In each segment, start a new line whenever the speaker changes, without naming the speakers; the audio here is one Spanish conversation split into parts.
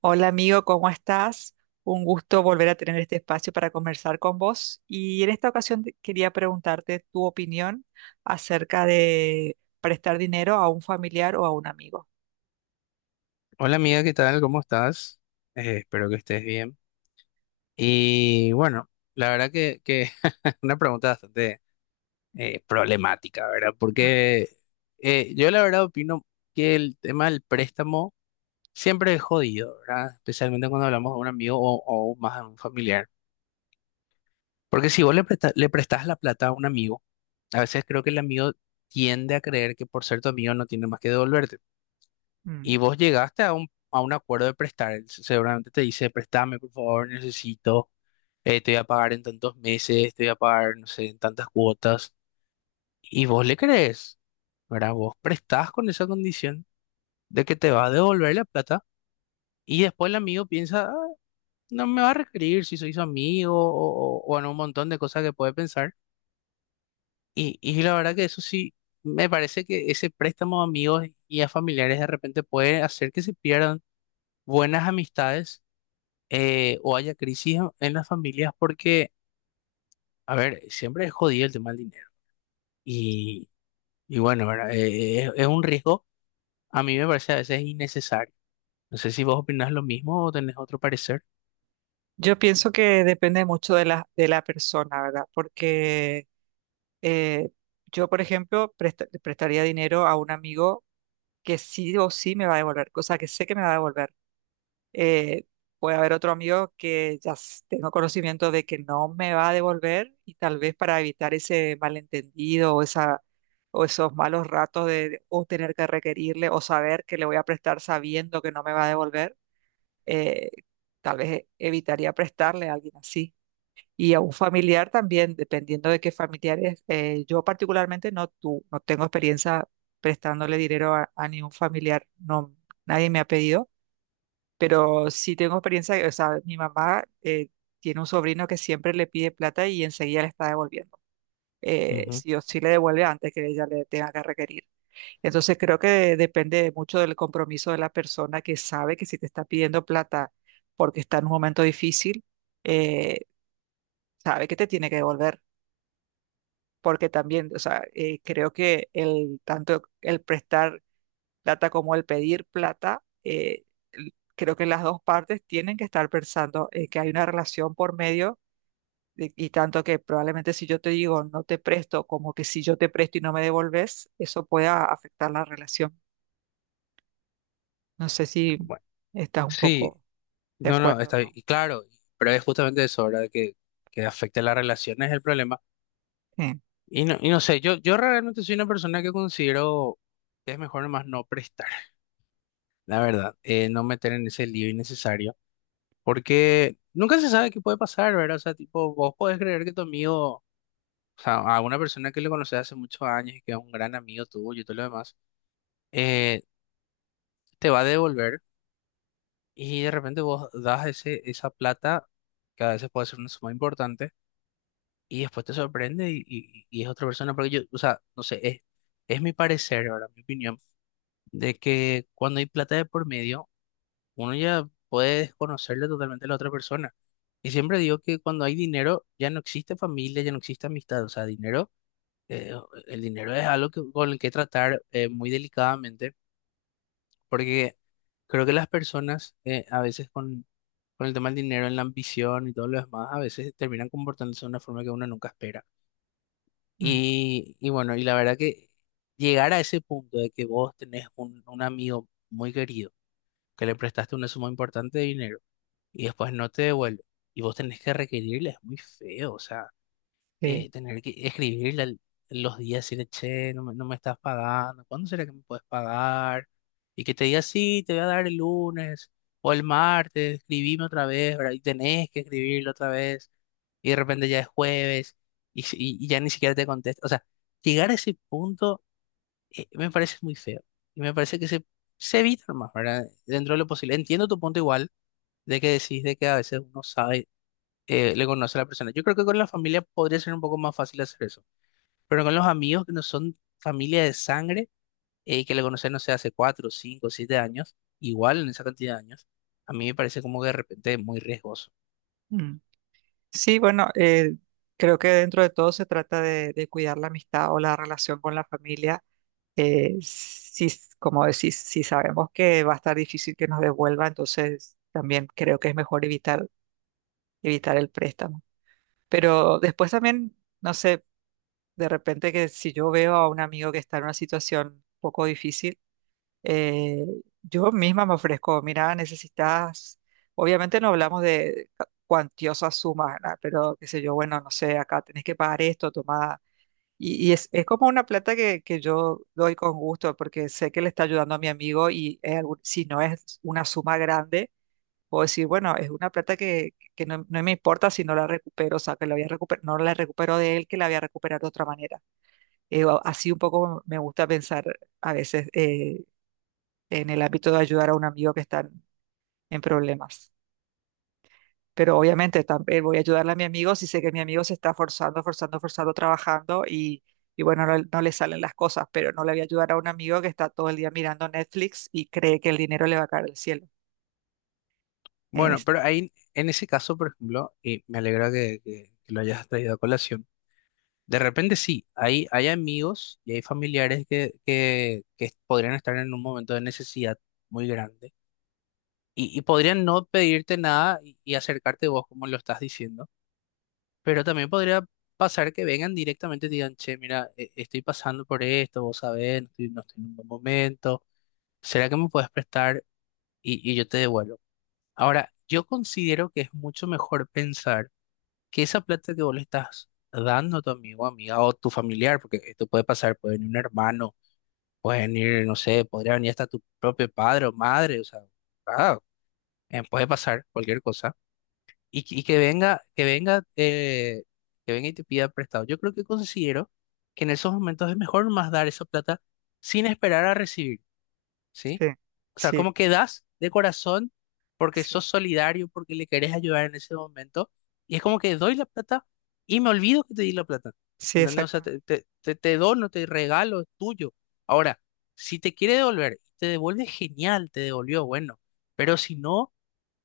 Hola amigo, ¿cómo estás? Un gusto volver a tener este espacio para conversar con vos. Y en esta ocasión quería preguntarte tu opinión acerca de prestar dinero a un familiar o a un amigo.
Hola amiga, ¿qué tal? ¿Cómo estás? Espero que estés bien. Y bueno, la verdad que una pregunta bastante problemática, ¿verdad?
Mm,
Porque yo la verdad opino que el tema del préstamo siempre es jodido, ¿verdad? Especialmente cuando hablamos de un amigo o más a un familiar. Porque si vos le prestás la plata a un amigo, a veces creo que el amigo tiende a creer que por ser tu amigo no tiene más que devolverte.
mm.
Y vos llegaste a un acuerdo de prestar. Seguramente te dice, préstame, por favor, necesito, te voy a pagar en tantos meses, te voy a pagar, no sé, en tantas cuotas. Y vos le crees, ¿verdad? Vos prestás con esa condición de que te va a devolver la plata. Y después el amigo piensa, "Ah, no me va a requerir si soy su amigo o, o en un montón de cosas que puede pensar". Y la verdad que eso sí, me parece que ese préstamo a amigos y a familiares de repente puede hacer que se pierdan buenas amistades, o haya crisis en las familias porque, a ver, siempre es jodido el tema del dinero. Y, y bueno, ¿verdad? Es un riesgo, a mí me parece a veces innecesario. No sé si vos opinás lo mismo o tenés otro parecer.
Yo pienso que depende mucho de la persona, ¿verdad? Porque eh, yo, por ejemplo, le prestaría dinero a un amigo que sí o sí me va a devolver, cosa que sé que me va a devolver. Eh, puede haber otro amigo que tengo conocimiento de que no me va a devolver y tal vez para evitar ese malentendido o esos malos ratos o tener que requerirle o saber que le voy a prestar sabiendo que no me va a devolver, eh, tal vez evitaría prestarle a alguien así. Y a un familiar también, dependiendo de qué familiares. Yo particularmente no, no tengo experiencia prestándole dinero a ningún familiar, no, nadie me ha pedido pero sí tengo experiencia, o sea, mi mamá tiene un sobrino que siempre le pide plata y enseguida le está devolviendo.
Ujú.
Sí o sí le devuelve antes que ella le tenga que requerir. Entonces creo que depende mucho del compromiso de la persona que sabe que si te está pidiendo plata porque está en un momento difícil, eh, sabe que te tiene que devolver. Porque también, o sea, creo que el tanto el prestar plata como el pedir plata, creo que las dos partes tienen que estar pensando que hay una relación por medio y tanto que probablemente si yo te digo no te presto, como que si yo te presto y no me devolves, eso pueda afectar la relación. No sé si
Bueno,
estás un
sí,
poco de
no, no,
acuerdo o
está bien.
no.
Y claro, pero es justamente eso, ¿verdad? Que afecta a las relaciones el problema.
Eh,
Y no sé, yo realmente soy una persona que considero que es mejor nomás no prestar, la verdad, no meter en ese lío innecesario. Porque nunca se sabe qué puede pasar, ¿verdad? O sea, tipo, vos podés creer que tu amigo, o sea, a una persona que le conoces hace muchos años y que es un gran amigo tuyo y todo lo demás, eh, te va a devolver, y de repente vos das esa plata, que a veces puede ser una suma importante, y después te sorprende y es otra persona. Porque yo, o sea, no sé, es mi parecer, ¿verdad? Mi opinión, de que cuando hay plata de por medio, uno ya puede desconocerle totalmente a la otra persona. Y siempre digo que cuando hay dinero ya no existe familia, ya no existe amistad. O sea, dinero, eh, el dinero es algo con el que tratar muy delicadamente, porque creo que las personas, a veces con el tema del dinero, en la ambición y todo lo demás, a veces terminan comportándose de una forma que uno nunca espera.
mm,
Y bueno, y la verdad que llegar a ese punto de que vos tenés un amigo muy querido, que le prestaste una suma importante de dinero, y después no te devuelve. Y vos tenés que requerirle, es muy feo, o sea,
sí,
tener que los días, decirle, che, no me estás pagando, ¿cuándo será que me puedes pagar? Y que te diga, sí, te voy a dar el lunes o el martes, escribime otra vez, ¿verdad? Y tenés que escribirlo otra vez, y de repente ya es jueves, y, y ya ni siquiera te contesta. O sea, llegar a ese punto, me parece muy feo, y me parece que se evita más, ¿verdad? Dentro de lo posible. Entiendo tu punto igual de que decís de que a veces uno sabe, le conoce a la persona. Yo creo que con la familia podría ser un poco más fácil hacer eso, pero con los amigos que no son familia de sangre, y que le conocen, no sé, hace cuatro, cinco, siete años, igual en esa cantidad de años, a mí me parece como que de repente es muy riesgoso.
mm. Sí, bueno, creo que dentro de todo se trata de cuidar la amistad o la relación con la familia si, como decís, si sabemos que va a estar difícil que nos devuelva, entonces también creo que es mejor evitar, evitar el préstamo. Pero después también, no sé, de repente que si yo veo a un amigo que está en una situación un poco difícil, eh, yo misma me ofrezco, mira, necesitas, obviamente no hablamos de cuantiosas sumas, ¿verdad? Pero qué sé yo, bueno, no sé, acá tenés que pagar esto, toma y es como una plata que yo doy con gusto porque sé que le está ayudando a mi amigo y es si no es una suma grande, puedo decir, bueno, es una plata que no me importa si no la recupero, o sea, que la voy a no la recupero de él, que la voy a recuperar de otra manera. Así un poco me gusta pensar a veces en el ámbito de ayudar a un amigo que está en problemas. Pero obviamente también voy a ayudarle a mi amigo si sé que mi amigo se está forzando, forzando, forzando, trabajando y bueno, no, no le salen las cosas, pero no le voy a ayudar a un amigo que está todo el día mirando Netflix y cree que el dinero le va a caer del cielo.
Bueno,
Es-
pero ahí, en ese caso, por ejemplo, y me alegra que lo hayas traído a colación. De repente sí, hay amigos y hay familiares que, que podrían estar en un momento de necesidad muy grande. Y podrían no pedirte nada y acercarte vos, como lo estás diciendo. Pero también podría pasar que vengan directamente y digan, che, mira, estoy pasando por esto, vos sabés, no estoy en un buen momento. ¿Será que me puedes prestar? Y yo te devuelvo. Ahora, yo considero que es mucho mejor pensar que esa plata que vos le estás dando a tu amigo, amiga o tu familiar, porque esto puede pasar, puede venir un hermano, puede venir, no sé, podría venir hasta tu propio padre o madre, o sea, ah, puede pasar cualquier cosa. Y, que- y que venga, que venga, eh, que venga y te pida prestado. Yo creo que considero que en esos momentos es mejor más dar esa plata sin esperar a recibir, ¿sí?
sí,
O sea,
sí,
como que das de corazón porque sos
sí,
solidario, porque le querés ayudar en ese momento. Y es como que doy la plata y me olvido que te di la plata.
sí,
¿Entendés? O sea,
exactamente.
te dono, te regalo, es tuyo. Ahora, si te quiere devolver, te devuelve genial, te devolvió, bueno. Pero si no,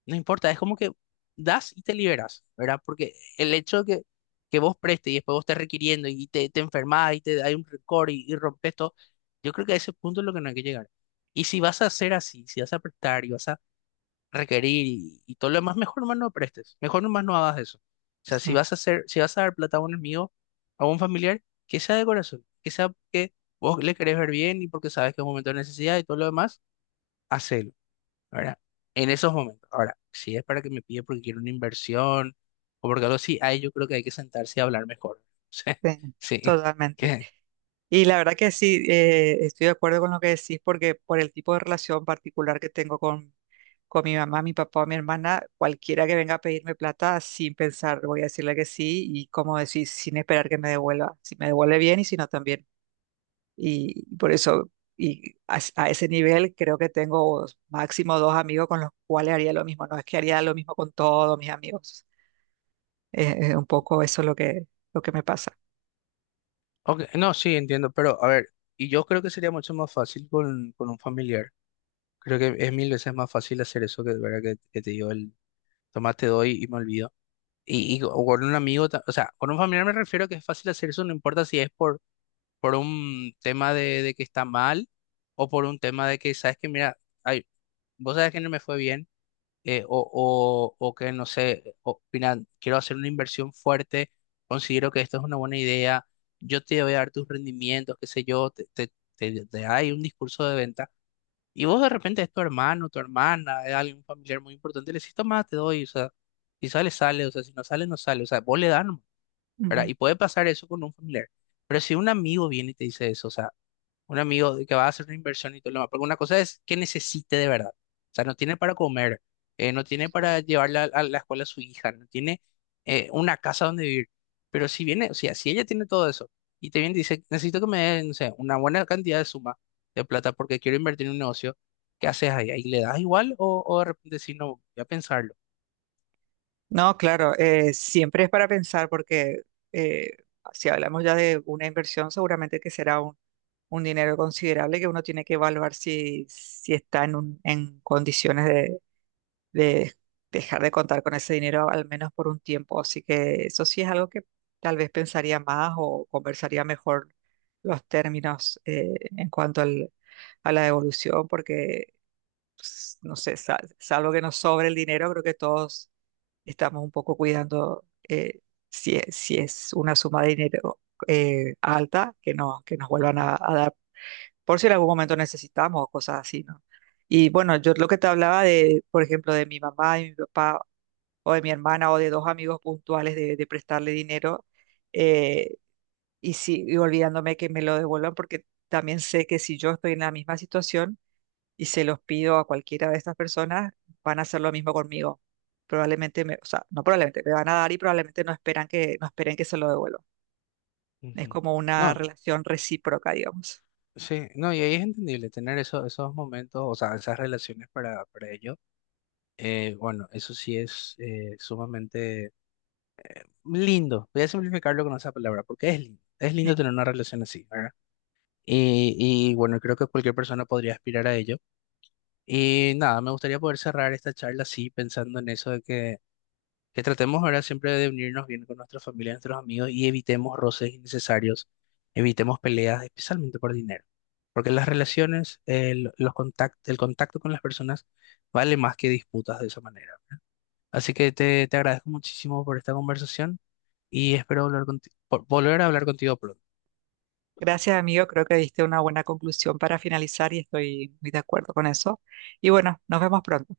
no importa, es como que das y te liberas, ¿verdad? Porque el hecho de que vos prestes y después vos estés requiriendo te enfermas y te hay un récord y rompes todo, yo creo que a ese punto es lo que no hay que llegar. Y si vas a hacer así, si vas a prestar y vas a requerir y todo lo demás, mejor nomás no prestes, mejor nomás no hagas eso. O sea, si
Sí,
vas a hacer, si vas a dar plata a un amigo, a un familiar, que sea de corazón, que sea porque vos le querés ver bien y porque sabes que es un momento de necesidad y todo lo demás, hacelo. ¿Verdad? En esos momentos. Ahora, si es para que me pide porque quiere una inversión o porque algo así, ahí yo creo que hay que sentarse y hablar mejor. Sí,
sí,
sí.
totalmente.
¿Qué?
Y la verdad que sí, estoy de acuerdo con lo que decís porque por el tipo de relación particular que tengo con mi mamá, mi papá o mi hermana, cualquiera que venga a pedirme plata, sin pensar, voy a decirle que sí y como decir, sin esperar que me devuelva. Si me devuelve bien y si no también. Y por eso, y a, a ese nivel creo que tengo máximo dos amigos con los cuales haría lo mismo. No es que haría lo mismo con todos mis amigos. Un poco eso es lo que me pasa.
Ok, no, sí, entiendo, pero a ver, y yo creo que sería mucho más fácil con un familiar. Creo que es mil veces más fácil hacer eso que, ¿verdad? Que te digo, el tomás, te doy y me olvido. Y co- o con un amigo, o sea, con un familiar me refiero a que es fácil hacer eso, no importa si es por un tema de que está mal o por un tema de que, sabes que, mira, ay, vos sabes que no me fue bien. Eh, o que, no sé, opinan, quiero hacer una inversión fuerte, considero que esto es una buena idea, yo te voy a dar tus rendimientos, qué sé yo, te hay un discurso de venta, y vos de repente es tu hermano, tu hermana, es alguien familiar muy importante, le decís, toma, te doy, o sea, si sale, sale, o sea, si no sale, no sale, o sea, vos le das, nomás, ¿verdad?
Ujú.
Y puede pasar eso con un familiar, pero si un amigo viene y te dice eso, o sea, un amigo de que va a hacer una inversión y todo lo demás, porque una cosa es que necesite de verdad. O sea, no tiene para comer, no tiene para
Sí.
llevarla a la escuela a su hija, no tiene, una casa donde vivir. Pero si viene, o sea, si ella tiene todo eso y te viene y dice, necesito que me den, no sé, una buena cantidad de suma de plata porque quiero invertir en un negocio, ¿qué haces ahí? ¿Ahí le das igual o de repente si no, voy a pensarlo?
No, claro, siempre es para pensar porque eh, si hablamos ya de una inversión, seguramente que será un dinero considerable que uno tiene que evaluar si, si está en, en condiciones de dejar de contar con ese dinero al menos por un tiempo. Así que eso sí es algo que tal vez pensaría más o conversaría mejor los términos en cuanto a la devolución, porque no sé, salvo que nos sobre el dinero, creo que todos estamos un poco cuidando si, es, si es una suma de dinero alta, que, no, que nos vuelvan
Ujú,
a dar, por si en algún momento necesitamos o cosas así, ¿no? Y bueno, yo lo que te hablaba de, por ejemplo, de mi mamá y mi papá, o de mi hermana, o de dos amigos puntuales de prestarle dinero, eh, y, si, y olvidándome que me lo devuelvan, porque también sé que si yo estoy en la misma situación, y se los pido a cualquiera de estas personas, van a hacer lo mismo conmigo. Probablemente me, o sea, no probablemente, me van a dar y probablemente no esperan que, no esperen que se lo devuelva. Es
ujú.
como una
No,
relación recíproca, digamos.
sí, no, y ahí es entendible tener eso, esos momentos, o sea, esas relaciones para ellos. Bueno, eso sí es, sumamente lindo. Voy a simplificarlo con esa palabra, porque es lindo. Es lindo
Bien.
tener una relación así, ¿verdad? Y, y bueno, creo que cualquier persona podría aspirar a ello. Y nada, me gustaría poder cerrar esta charla así, pensando en eso de que tratemos ahora siempre de unirnos bien con nuestra familia, nuestros amigos y evitemos roces innecesarios, evitemos peleas, especialmente por dinero. Porque las relaciones, el contacto con las personas vale más que disputas de esa manera. Así que te agradezco muchísimo por esta conversación y espero volver a hablar contigo pronto.
Gracias, amigo. Creo que diste una buena conclusión para finalizar y estoy muy de acuerdo con eso. Y bueno, nos vemos pronto.